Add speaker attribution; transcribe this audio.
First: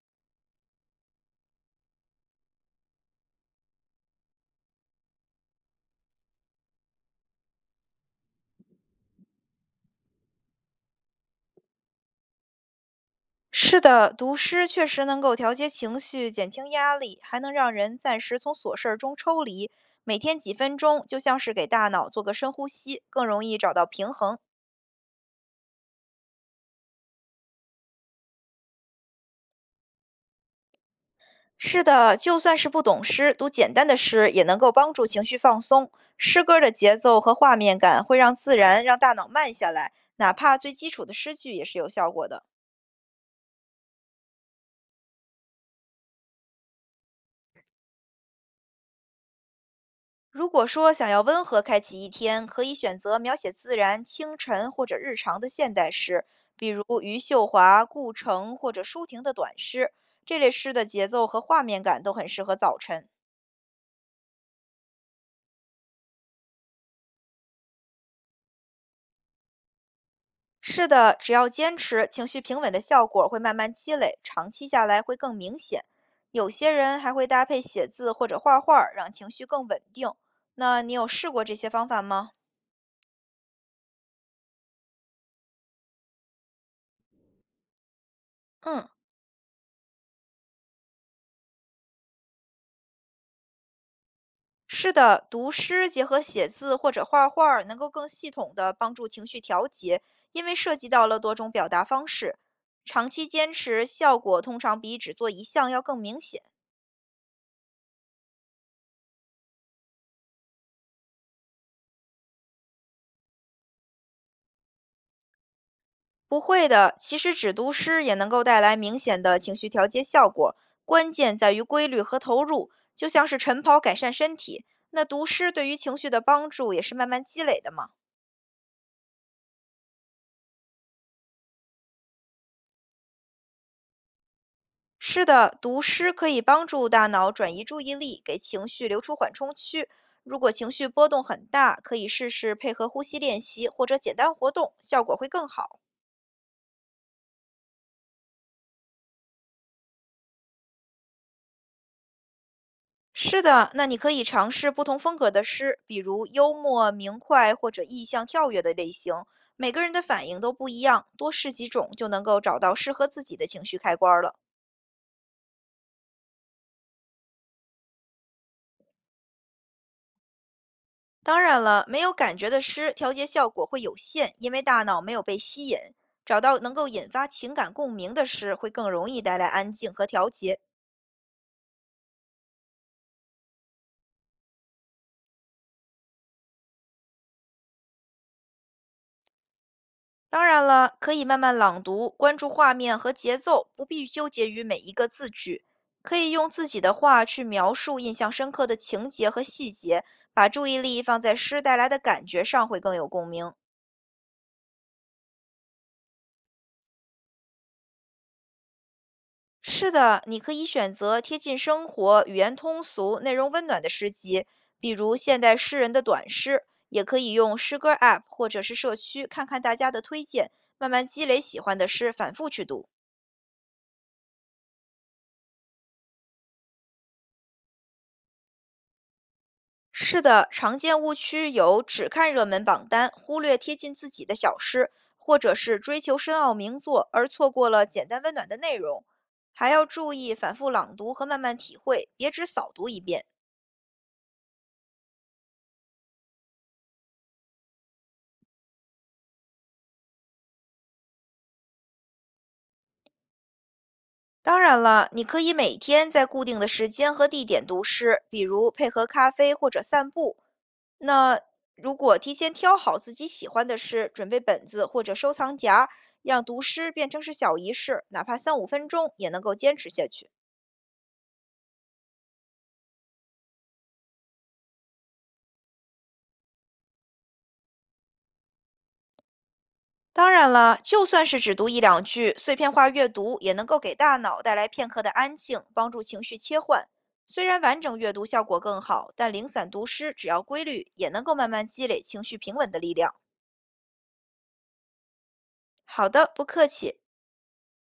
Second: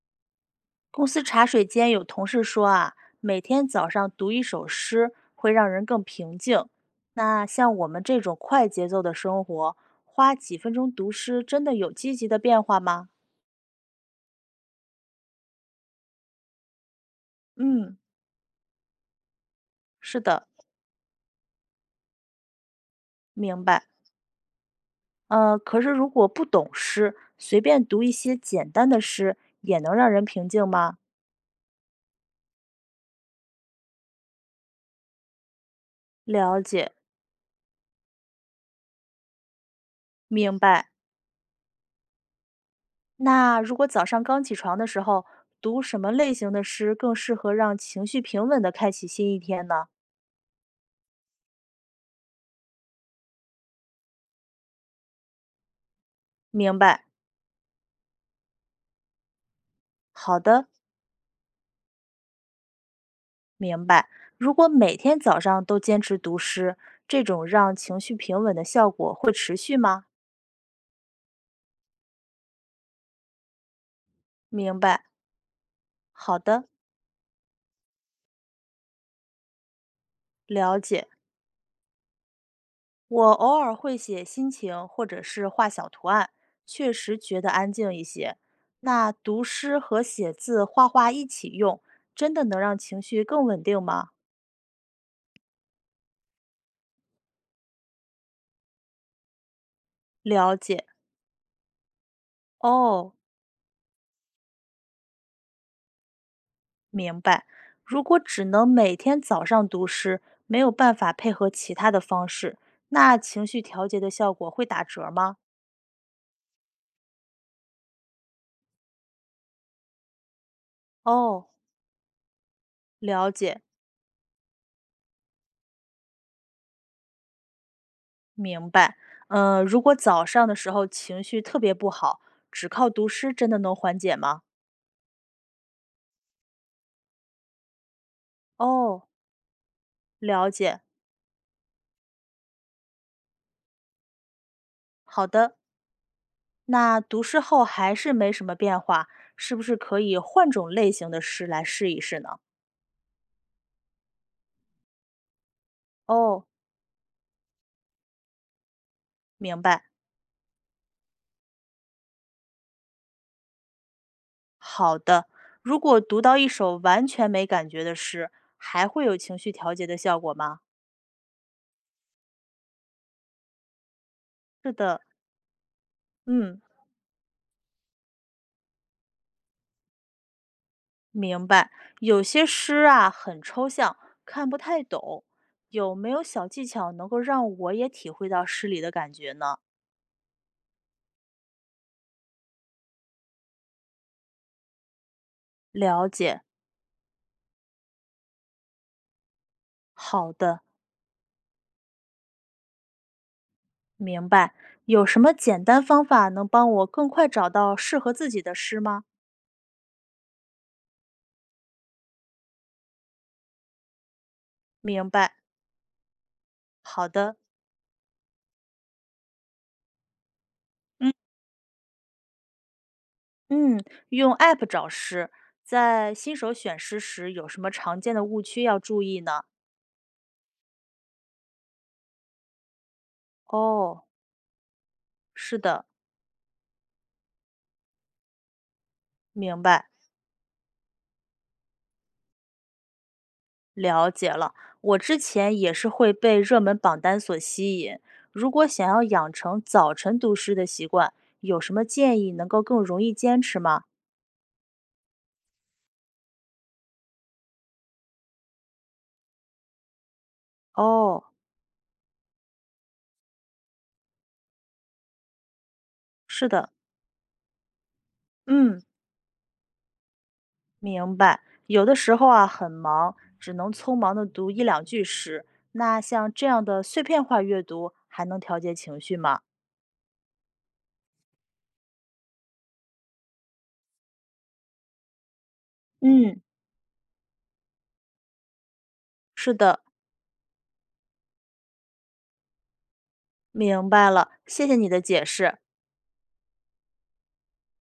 Speaker 1: 公司茶水间有同事说啊，每天早上读一首诗会让人更平静。那像我们这种快节奏的生活，花几分钟读诗真的有积极的变化吗？
Speaker 2: 是的，读诗确实能够调节情绪、减轻压力，还能让
Speaker 1: 嗯，
Speaker 2: 人暂时从琐事儿中抽离。
Speaker 1: 是
Speaker 2: 每天
Speaker 1: 的，
Speaker 2: 几分钟，就像是给大脑做个深呼吸，更容易
Speaker 1: 明
Speaker 2: 找
Speaker 1: 白。
Speaker 2: 到平衡。
Speaker 1: 可是如果不懂诗，随便读一些简单的诗，也能让人平静吗？
Speaker 2: 是的，就算是不懂诗，读简单的诗也能够帮助情绪放松。诗
Speaker 1: 了
Speaker 2: 歌的
Speaker 1: 解，
Speaker 2: 节奏和画面感会让自然让大脑慢下来，哪
Speaker 1: 明
Speaker 2: 怕最
Speaker 1: 白。
Speaker 2: 基础的诗句也是有效果的。
Speaker 1: 那如果早上刚起床的时候，读什么类型的诗更适合让情绪平稳的开启新一天呢？
Speaker 2: 如果说想要温和开启一天，可以选择描写自然、清晨或者日常的现代诗，比
Speaker 1: 明
Speaker 2: 如
Speaker 1: 白。
Speaker 2: 余秀华、顾城或者舒婷的短诗。这
Speaker 1: 好
Speaker 2: 类
Speaker 1: 的，
Speaker 2: 诗的节奏和画面感都很适合早晨。
Speaker 1: 明白。如果每天早上都坚持读诗，这种让情绪平稳的效果会持续吗？
Speaker 2: 是的，只要坚持，情绪平稳的效果会慢慢积累，长期
Speaker 1: 明
Speaker 2: 下来
Speaker 1: 白。
Speaker 2: 会更明显。
Speaker 1: 好
Speaker 2: 有
Speaker 1: 的，
Speaker 2: 些人还会搭配写字或者画画儿让情绪更稳定。
Speaker 1: 了
Speaker 2: 那你
Speaker 1: 解。
Speaker 2: 有试过这些方法吗？
Speaker 1: 我偶尔会写心情，或者是画小图案，确实觉得安静一些。
Speaker 2: 嗯。
Speaker 1: 那读诗和写字、画画一起用，真的能让情绪更稳定吗？
Speaker 2: 是的，读诗结合写字或者画画儿能够更系统地帮助情绪调节，因
Speaker 1: 了
Speaker 2: 为涉
Speaker 1: 解。
Speaker 2: 及到了多种表达方式。长
Speaker 1: 哦，
Speaker 2: 期坚持，效果通常比只做一项要更明显。
Speaker 1: 明白。如果只能每天早上读诗，没有办法配合其他的方式，那情绪调节的效果会打折吗？
Speaker 2: 不会的，其实只读诗也能够带来明显的情绪调节效果，关键
Speaker 1: 哦，
Speaker 2: 在于规律和投入。就像
Speaker 1: 了
Speaker 2: 是
Speaker 1: 解，
Speaker 2: 晨跑改善身体，那读诗对于情绪的帮助也是慢慢积累的嘛。
Speaker 1: 明白。嗯，如果早上的时候情绪特别不好，只靠读诗真的能缓解吗？
Speaker 2: 是的，读诗可以帮助大脑转移注意力，给情绪留
Speaker 1: 哦，
Speaker 2: 出缓冲区。如
Speaker 1: 了
Speaker 2: 果情
Speaker 1: 解。
Speaker 2: 绪波动很大，可以试试配合呼吸练习或者简单活动，效果
Speaker 1: 好
Speaker 2: 会更
Speaker 1: 的，
Speaker 2: 好。
Speaker 1: 那读诗后还是没什么变化，是不是可以换种类型的诗来试一试呢？
Speaker 2: 是的，那你可以尝试不同风格的诗，比如
Speaker 1: 哦，
Speaker 2: 幽默、明快或者意象跳跃的类型。
Speaker 1: 明
Speaker 2: 每个
Speaker 1: 白。
Speaker 2: 人的反应都不一样，多试几种就能够找到适合自己的情绪开关了。
Speaker 1: 好的，如果读到一首完全没感觉的诗，还会有情绪调节的效果吗？
Speaker 2: 当然了，没有感觉的诗调节效果会有限，因为
Speaker 1: 是
Speaker 2: 大
Speaker 1: 的，
Speaker 2: 脑没有被吸引。找
Speaker 1: 嗯，
Speaker 2: 到能够引发情感共鸣的诗，会更容易带来安静和调节。
Speaker 1: 明白。有些诗啊很抽象，看不太懂，有没有小技巧能够让我也体会到诗里的感觉呢？
Speaker 2: 当然了，可以慢慢朗读，关注画面和节奏，不必纠结于每一个字句。
Speaker 1: 了
Speaker 2: 可以
Speaker 1: 解，
Speaker 2: 用自己的话去描述印象深刻的情节和细节，
Speaker 1: 好
Speaker 2: 把
Speaker 1: 的，
Speaker 2: 注意力放在诗带来的感觉上，会更有共鸣。
Speaker 1: 明白。有什么简单方法能帮我更快找到适合自己的诗吗？
Speaker 2: 是的，你可以选择贴近生活、语言通俗、内容温暖的诗集，比
Speaker 1: 明
Speaker 2: 如
Speaker 1: 白，
Speaker 2: 现代诗人的短诗，也
Speaker 1: 好
Speaker 2: 可以
Speaker 1: 的，
Speaker 2: 用诗歌 App 或者是社区看看大家的推荐，慢慢
Speaker 1: 嗯。
Speaker 2: 积累喜欢的诗，反复去读。
Speaker 1: 嗯，用 App 找诗，在新手选诗时有什么常见的误区要注意呢？
Speaker 2: 是的，常见误区有只看热门榜单，忽略贴近
Speaker 1: 哦，
Speaker 2: 自己的小诗，或者
Speaker 1: 是
Speaker 2: 是
Speaker 1: 的，
Speaker 2: 追求深奥名作而错过了简单温暖的内容。
Speaker 1: 明
Speaker 2: 还要
Speaker 1: 白，
Speaker 2: 注意反复朗读和慢慢体会，别只扫读一遍。
Speaker 1: 了解了。我之前也是会被热门榜单所吸引。如果想要养成早晨读诗的习惯，有什么建议能够更容易坚持吗？
Speaker 2: 当然了，你可以每天在固定的时间和地点读诗，比如配合咖啡或者散步。
Speaker 1: 哦，
Speaker 2: 那如果提前挑好自己喜欢的诗，准备本子或者收藏夹，让
Speaker 1: 是
Speaker 2: 读
Speaker 1: 的，
Speaker 2: 诗变成是小仪式，哪怕三五
Speaker 1: 嗯，
Speaker 2: 分钟也能够坚持下去。
Speaker 1: 明白。有的时候啊，很忙，只能匆忙的读一两句诗。那像这样的碎片化阅读，还能调节情绪吗？
Speaker 2: 当然了，就算是只读一两句，碎片化阅读也能够给大脑带来片刻的安静，帮助情绪
Speaker 1: 嗯，
Speaker 2: 切换。虽然完整阅读效果更好，但零
Speaker 1: 是
Speaker 2: 散
Speaker 1: 的，
Speaker 2: 读诗只要规律，也能够慢慢积累情绪平稳的力量。
Speaker 1: 明白了，谢谢你的解释。
Speaker 2: 好的，不客气。